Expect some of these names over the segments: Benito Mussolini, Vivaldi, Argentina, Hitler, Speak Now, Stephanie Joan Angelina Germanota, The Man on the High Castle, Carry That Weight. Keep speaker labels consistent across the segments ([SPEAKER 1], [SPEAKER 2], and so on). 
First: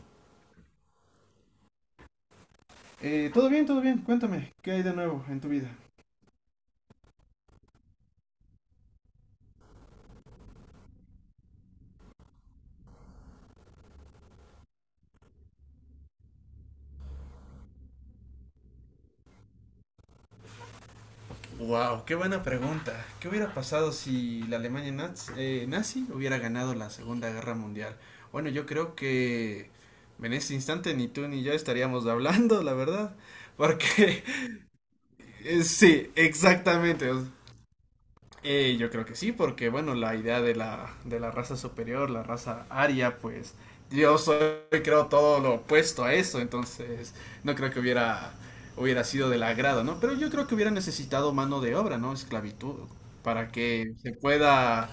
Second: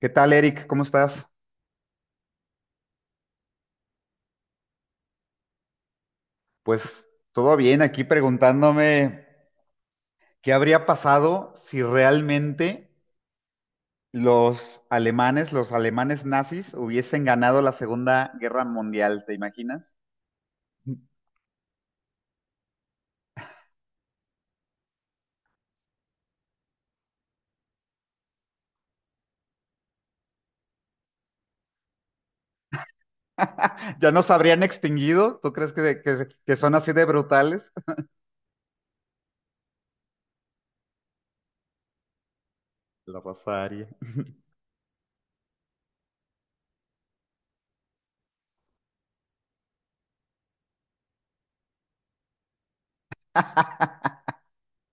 [SPEAKER 1] ¿Qué tal, Eric? ¿Cómo estás?
[SPEAKER 2] Todo bien, todo bien. Cuéntame, ¿qué hay de nuevo en tu vida?
[SPEAKER 1] Pues todo bien, aquí preguntándome qué habría pasado si realmente los alemanes nazis, hubiesen ganado la Segunda Guerra Mundial, ¿te imaginas?
[SPEAKER 2] Wow, qué buena pregunta. ¿Qué hubiera pasado si la Alemania nazi hubiera ganado la Segunda Guerra Mundial? Bueno, yo creo que en este instante ni tú ni yo estaríamos hablando, la verdad.
[SPEAKER 1] ¿Ya
[SPEAKER 2] Porque
[SPEAKER 1] nos habrían extinguido? ¿Tú crees que,
[SPEAKER 2] sí,
[SPEAKER 1] que- que son así de
[SPEAKER 2] exactamente.
[SPEAKER 1] brutales?
[SPEAKER 2] Yo creo que sí, porque bueno, la idea de la raza superior, la raza aria,
[SPEAKER 1] La raza
[SPEAKER 2] pues
[SPEAKER 1] aria.
[SPEAKER 2] yo soy, creo, todo lo opuesto a eso, entonces no creo que hubiera sido del agrado, ¿no? Pero yo creo que hubiera necesitado mano de obra, ¿no? Esclavitud, para que se pueda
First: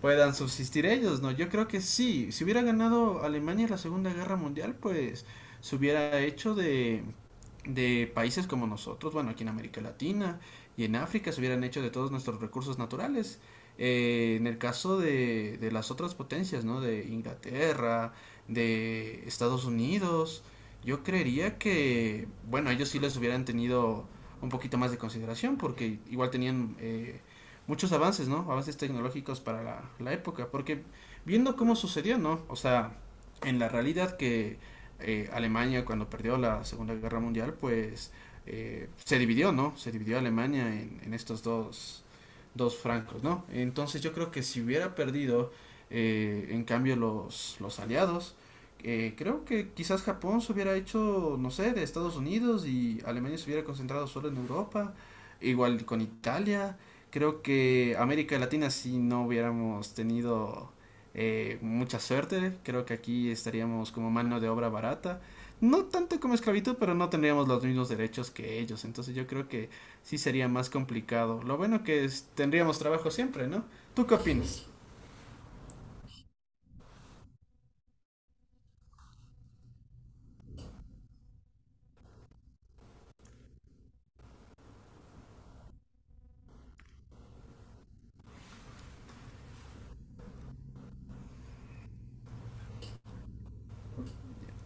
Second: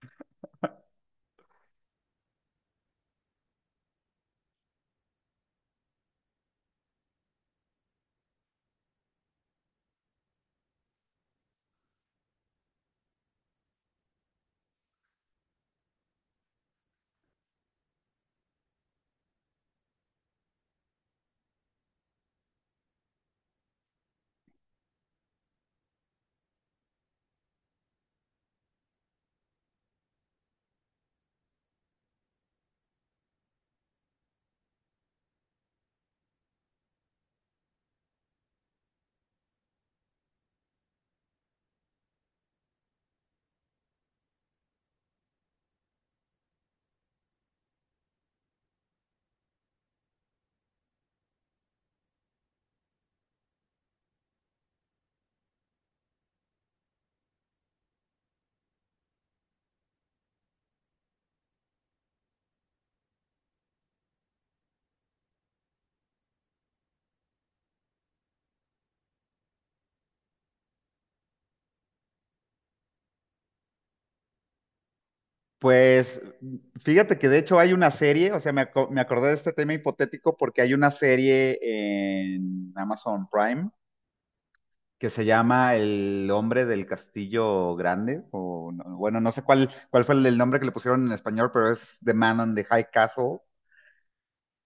[SPEAKER 2] puedan subsistir ellos, ¿no? Yo creo que sí, si hubiera ganado Alemania la Segunda Guerra Mundial, pues se hubiera hecho de países como nosotros, bueno, aquí en América Latina y en África se hubieran hecho de todos nuestros recursos naturales. En el caso de las otras potencias, ¿no? De Inglaterra, de Estados Unidos, yo creería que, bueno, ellos sí les hubieran tenido un poquito más de consideración porque igual tenían muchos avances, ¿no? Avances tecnológicos para la época, porque viendo cómo sucedió, ¿no? O sea, en la realidad que Alemania cuando perdió la Segunda Guerra Mundial, pues se dividió, ¿no? Se dividió Alemania en estos dos francos, ¿no? Entonces yo creo que si hubiera perdido, en cambio, los aliados, creo que quizás Japón se hubiera hecho, no sé, de Estados Unidos y Alemania se hubiera concentrado solo en Europa, igual con Italia. Creo que América Latina si no hubiéramos tenido mucha suerte, creo que aquí estaríamos como mano de obra barata. No tanto como esclavitud, pero no tendríamos los mismos derechos que ellos. Entonces yo creo que sí sería más complicado. Lo bueno que tendríamos trabajo siempre, ¿no? ¿Tú qué opinas?
[SPEAKER 1] Pues fíjate que de hecho hay una serie, o sea, me acordé de este tema hipotético porque hay una serie en Amazon Prime que se llama El hombre del castillo grande, o no- bueno, no sé cuál fue el nombre que le pusieron en español, pero es The Man on the High Castle.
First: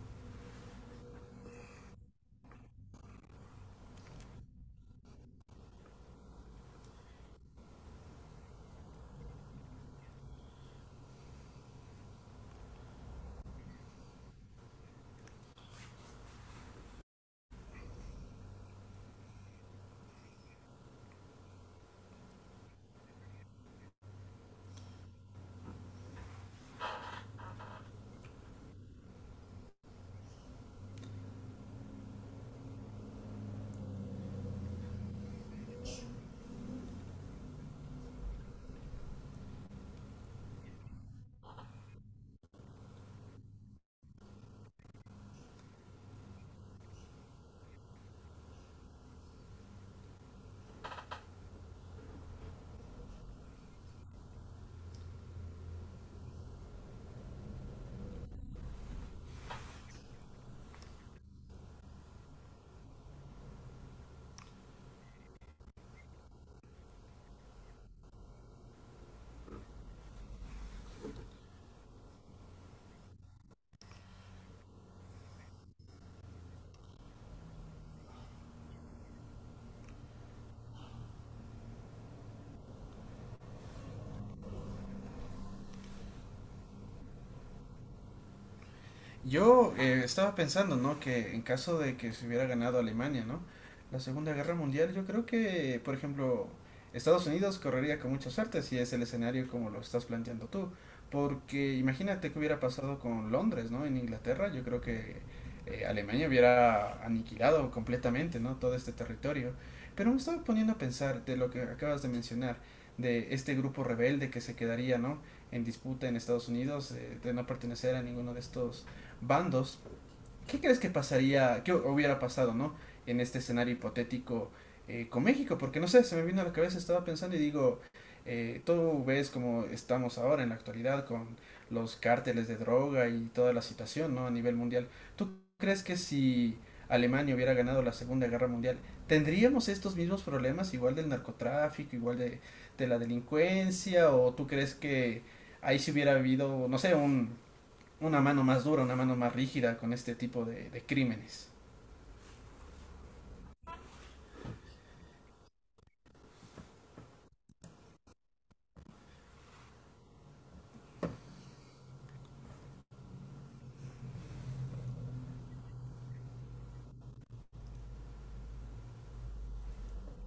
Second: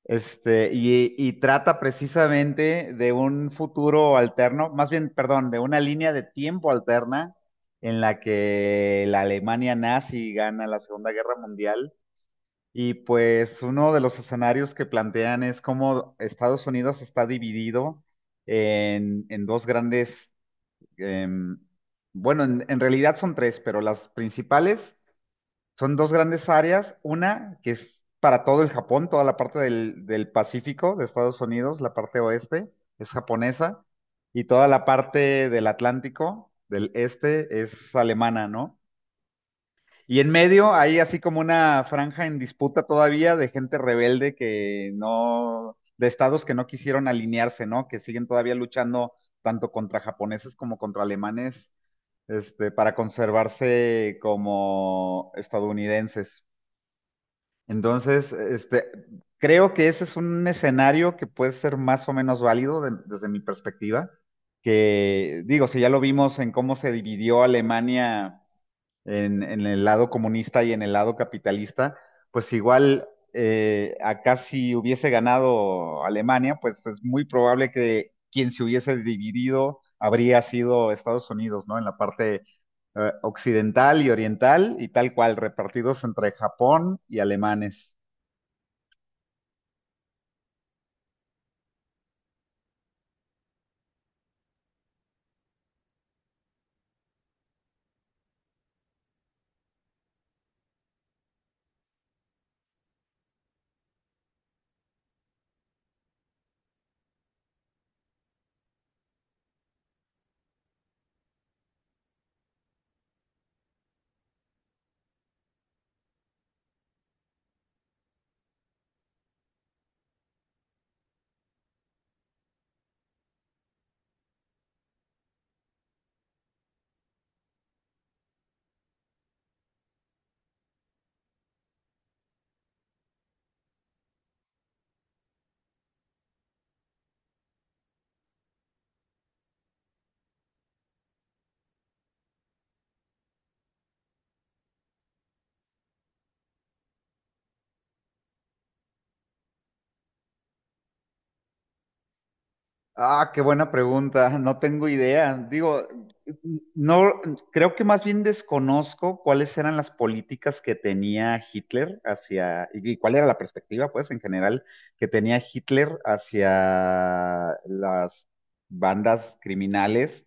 [SPEAKER 1] Este, y trata precisamente de un futuro alterno, más bien, perdón, de una línea de tiempo alterna en la que la Alemania nazi gana la Segunda Guerra Mundial. Y pues uno de los escenarios que plantean es cómo Estados Unidos está dividido en dos grandes em, bueno, en realidad son tres, pero las principales son dos grandes áreas. Una que es para todo el Japón, toda la parte del Pacífico de Estados Unidos, la parte oeste es japonesa, y toda la parte del Atlántico, del este, es alemana, ¿no? Y en medio hay así como una franja en disputa todavía de gente rebelde que no, de estados que no quisieron alinearse, ¿no? Que siguen todavía luchando tanto contra japoneses como contra alemanes este, para conservarse como estadounidenses. Entonces, este, creo que ese es un escenario que puede ser más o menos válido desde mi perspectiva, que digo, si ya lo vimos en cómo se dividió Alemania en el lado comunista y en el lado capitalista, pues igual acá si hubiese ganado Alemania, pues es muy probable que quien se hubiese dividido habría sido Estados Unidos, ¿no? En la parte occidental y oriental y tal cual, repartidos entre Japón y alemanes.
[SPEAKER 2] Yo estaba pensando, ¿no? Que en caso de que se hubiera ganado Alemania, ¿no? La Segunda Guerra Mundial, yo creo que, por ejemplo, Estados Unidos correría con mucha suerte si es el escenario como lo estás planteando tú. Porque imagínate qué hubiera pasado con Londres, ¿no? En Inglaterra, yo creo que Alemania hubiera aniquilado completamente, ¿no? Todo este territorio. Pero me estaba poniendo a pensar de lo que acabas de mencionar, de este grupo rebelde que se quedaría, ¿no? En disputa en Estados Unidos, de no pertenecer a ninguno de estos bandos, ¿qué crees que pasaría, qué hubiera pasado, no? En este escenario hipotético con México, porque no sé, se me vino a la cabeza, estaba pensando y digo, tú ves como estamos ahora en la actualidad con los cárteles de droga y toda la situación, ¿no? A nivel mundial. ¿Tú crees que si Alemania hubiera ganado la Segunda Guerra Mundial, tendríamos estos mismos problemas igual del narcotráfico, igual de la delincuencia? ¿O tú crees que ahí si hubiera habido, no sé, una mano más dura, una mano más rígida con este tipo de crímenes?
[SPEAKER 1] Ah, qué buena pregunta. No tengo idea. Digo, no, creo que más bien desconozco cuáles eran las políticas que tenía Hitler hacia, y cuál era la perspectiva, pues, en general, que tenía Hitler hacia las bandas criminales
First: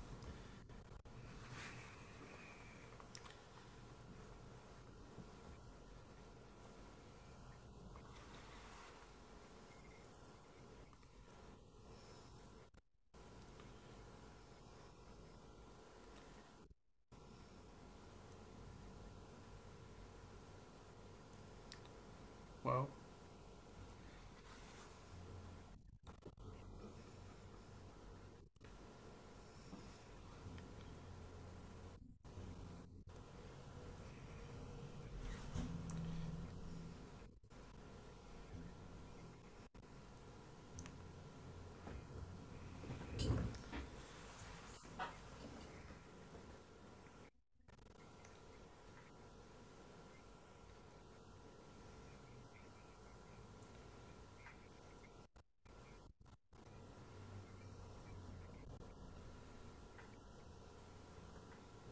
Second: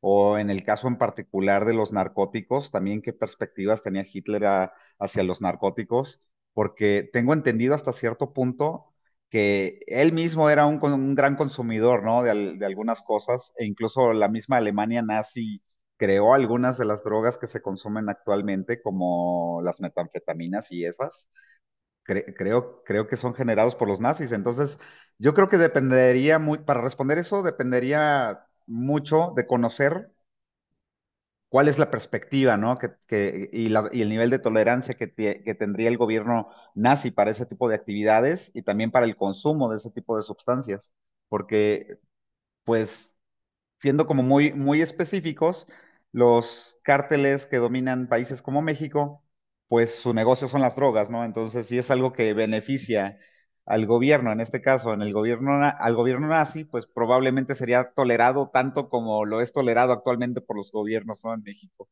[SPEAKER 1] o en el caso en particular de los narcóticos, también qué perspectivas tenía hacia los narcóticos, porque tengo entendido hasta cierto punto que él mismo era un gran consumidor, ¿no? De, de algunas cosas, e incluso la misma Alemania nazi creó algunas de las drogas que se consumen actualmente, como las metanfetaminas y esas.
[SPEAKER 2] Wow.
[SPEAKER 1] Creo que son generados por los nazis. Entonces, yo creo que dependería muy, para responder eso, dependería mucho de conocer cuál es la perspectiva, ¿no? Y, y el nivel de tolerancia que tendría el gobierno nazi para ese tipo de actividades y también para el consumo de ese tipo de sustancias. Porque, pues, siendo como muy, muy específicos, los cárteles que dominan países como México, pues su negocio son las drogas, ¿no? Entonces, si es algo que beneficia al gobierno, en este caso, en el gobierno, al gobierno nazi, pues probablemente sería tolerado tanto como lo es tolerado actualmente por los gobiernos, ¿no? En México.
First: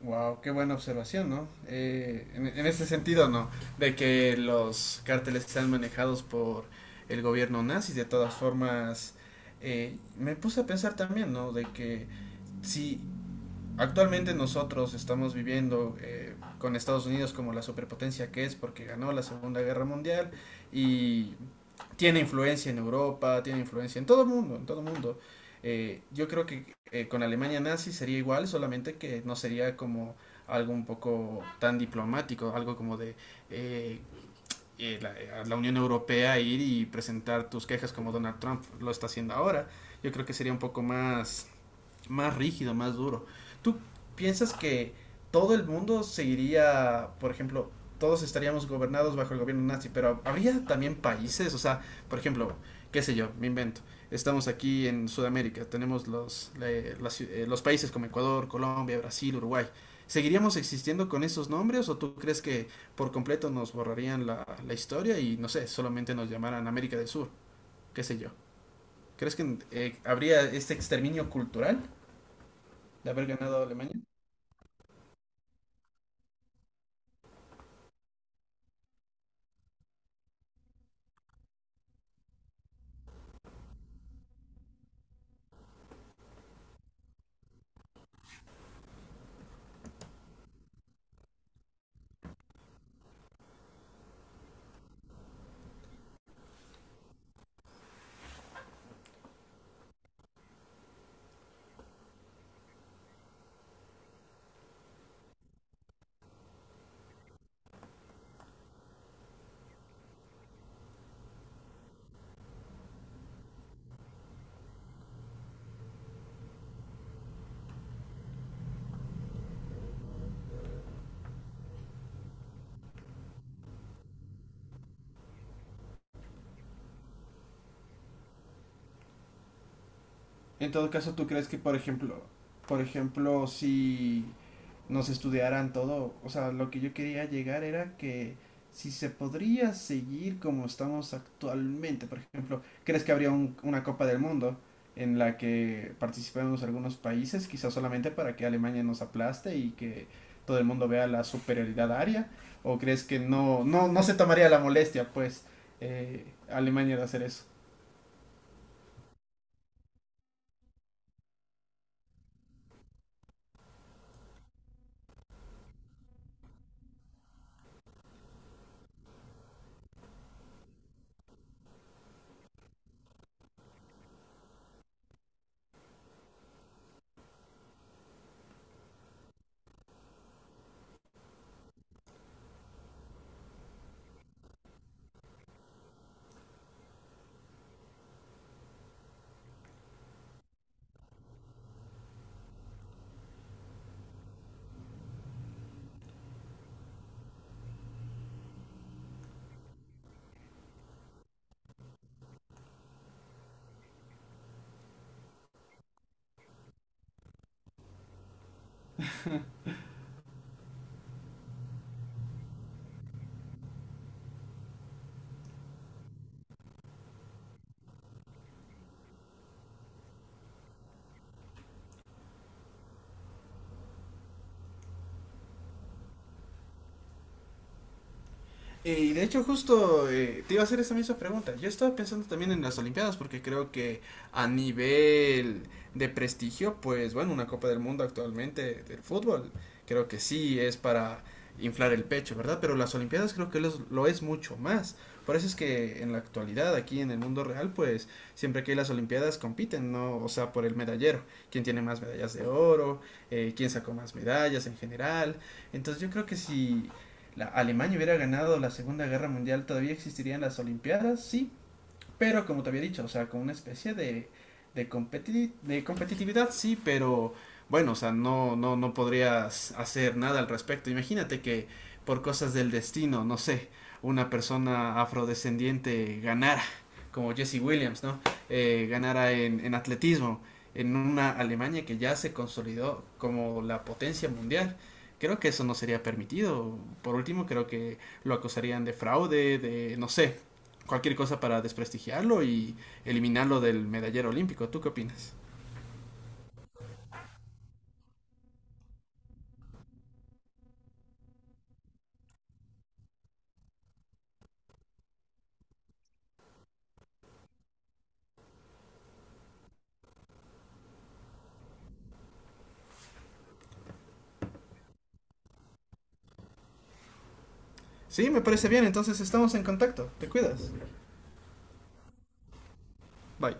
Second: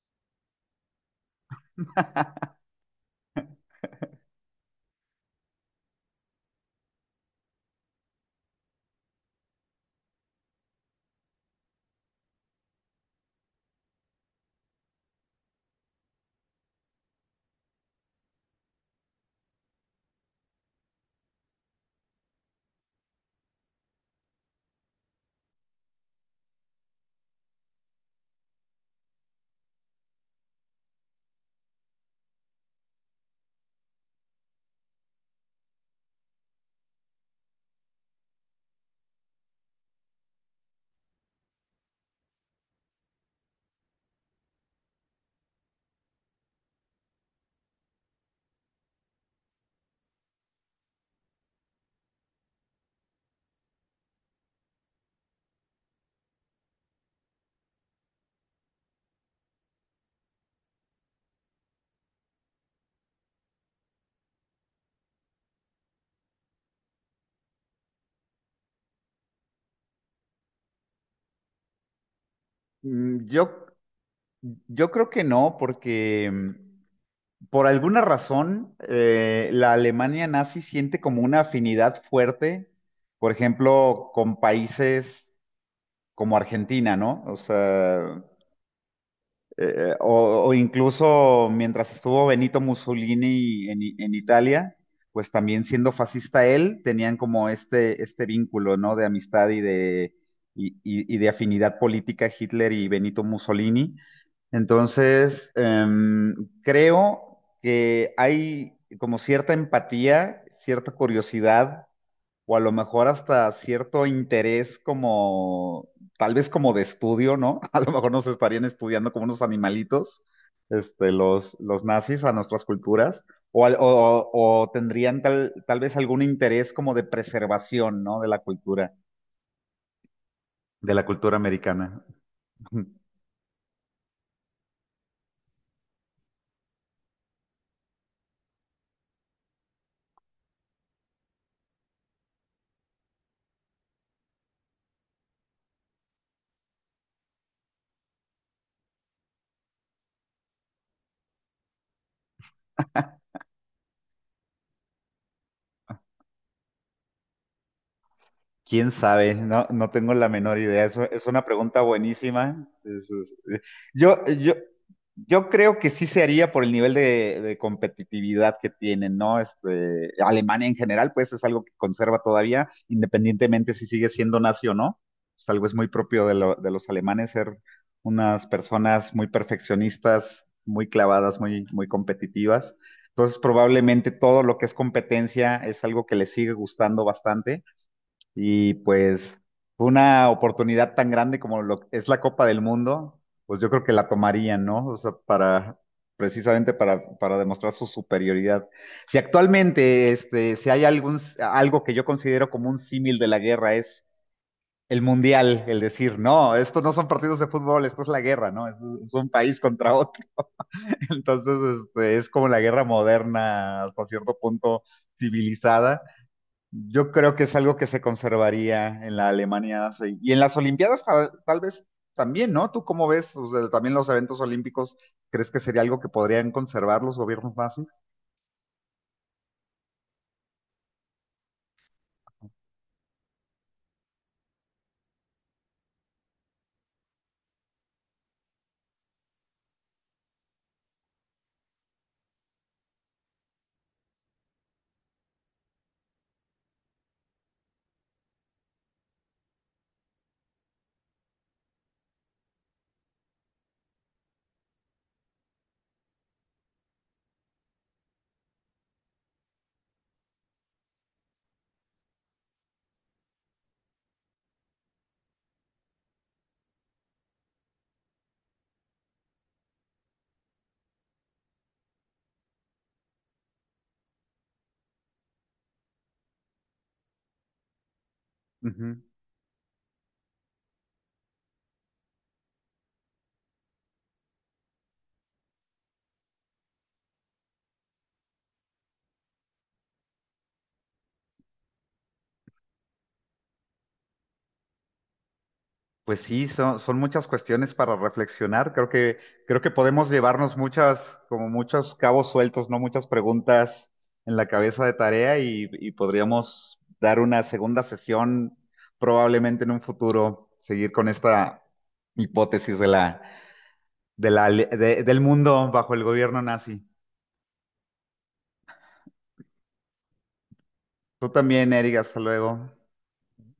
[SPEAKER 2] Wow, qué buena observación, ¿no? En ese sentido, ¿no? De que los cárteles están manejados por el gobierno nazi, de todas formas, me puse a pensar también, ¿no? De que si actualmente nosotros estamos viviendo con Estados Unidos como la superpotencia que es porque ganó la Segunda Guerra Mundial y tiene influencia en Europa, tiene influencia en todo el mundo, en todo el mundo. Yo creo que con Alemania nazi sería igual, solamente que no sería como algo un poco tan diplomático, algo como de eh, la Unión Europea ir y presentar tus quejas como Donald Trump lo está haciendo ahora. Yo creo que sería un poco más rígido, más duro. ¿Tú piensas que todo el mundo seguiría, por ejemplo, todos estaríamos gobernados bajo el gobierno nazi, pero habría también países, o sea, por ejemplo, qué sé yo, me invento. Estamos aquí en Sudamérica, tenemos los países como Ecuador, Colombia, Brasil, Uruguay. ¿Seguiríamos existiendo con esos nombres o tú crees que por completo nos borrarían la historia y no sé, solamente nos llamaran América del Sur? ¿Qué sé yo? ¿Crees que habría este exterminio cultural de
[SPEAKER 1] Mm,
[SPEAKER 2] haber ganado Alemania?
[SPEAKER 1] Yo creo que no, porque mm, por alguna razón la Alemania nazi siente como una afinidad fuerte, por ejemplo, con países como Argentina, ¿no? O sea, o incluso mientras estuvo Benito Mussolini en, en Italia, pues también siendo fascista él, tenían como este vínculo, ¿no? De amistad y de afinidad política Hitler y Benito Mussolini. Entonces, em, creo que hay como cierta empatía, cierta curiosidad o a lo mejor hasta cierto interés como, tal vez como de estudio, ¿no? A lo mejor nos estarían estudiando como unos animalitos, este, los nazis a nuestras culturas, o, o tendrían tal vez algún interés como de preservación, ¿no?
[SPEAKER 2] En todo
[SPEAKER 1] De la
[SPEAKER 2] caso, ¿tú
[SPEAKER 1] cultura
[SPEAKER 2] crees que, por
[SPEAKER 1] americana.
[SPEAKER 2] ejemplo, por ejemplo, si nos estudiaran todo, o sea, lo que yo quería llegar era que si se podría seguir como estamos actualmente, por ejemplo, crees que habría una Copa del Mundo en la que participemos algunos países, quizás solamente para que Alemania nos aplaste y que todo el mundo vea la superioridad aria? ¿O crees que no, no, no se tomaría la molestia, pues, Alemania de hacer eso?
[SPEAKER 1] ¿Quién sabe? No, no tengo la menor idea. Eso es una pregunta buenísima. Es- Yo, yo, yo creo que sí se haría por el nivel de competitividad que tienen, ¿no? Este, Alemania en general, pues es algo que conserva todavía, independientemente si sigue siendo nazi o no. Es algo es muy propio de, de los alemanes ser unas personas muy perfeccionistas, muy clavadas, muy, muy competitivas. Entonces, probablemente todo lo que es competencia es algo que les sigue gustando bastante y pues fue una oportunidad tan grande como lo es la Copa del Mundo, pues yo creo que la tomarían, ¿no? O sea, para precisamente para demostrar su superioridad. Si actualmente este, si hay algún algo que yo considero como un símil de la guerra es el mundial, el decir, no, esto no son partidos de fútbol, esto es la guerra, ¿no? Es un país contra otro. Entonces, este, es como la guerra moderna hasta cierto punto civilizada yo creo que es algo que se conservaría en la Alemania nazi. Y en las Olimpiadas tal vez también, ¿no? ¿Tú cómo ves? O sea, también los eventos olímpicos, ¿crees que sería algo que podrían conservar los gobiernos nazis?
[SPEAKER 2] Y de hecho justo te iba a hacer esa misma pregunta. Yo estaba pensando también en las Olimpiadas porque creo que a nivel de prestigio, pues bueno, una Copa del Mundo actualmente del fútbol, creo que sí es para inflar el pecho, ¿verdad? Pero las Olimpiadas creo que lo es mucho más. Por eso es que en la actualidad, aquí en el mundo real, pues siempre que hay las Olimpiadas compiten, ¿no? O sea, por el medallero, quién tiene más medallas de oro, quién sacó más medallas en general. Entonces yo creo que si la Alemania hubiera ganado la Segunda Guerra Mundial, ¿todavía existirían las Olimpiadas? Sí, pero como te había dicho, o sea, con una especie de competitividad, sí, pero bueno, o sea, no, no, no podrías hacer nada al respecto. Imagínate que por cosas del destino, no sé, una persona afrodescendiente ganara, como Jesse Williams, ¿no? Eh,
[SPEAKER 1] Ujú.
[SPEAKER 2] ganara en atletismo, en una Alemania que ya se consolidó como la potencia mundial, creo que eso no sería permitido. Por último, creo que lo acusarían de fraude, de, no sé, cualquier cosa para desprestigiarlo y eliminarlo del medallero olímpico. ¿Tú qué opinas?
[SPEAKER 1] Pues sí, son, son muchas cuestiones para reflexionar. Creo que podemos llevarnos muchas, como muchos cabos sueltos, ¿no? Muchas preguntas en la cabeza de tarea y podríamos dar una segunda sesión probablemente en un futuro, seguir con esta hipótesis de la del mundo bajo el gobierno nazi.
[SPEAKER 2] Sí, me parece bien, entonces estamos en contacto. Te cuidas.
[SPEAKER 1] Tú también, Eric, hasta luego.
[SPEAKER 2] Bye.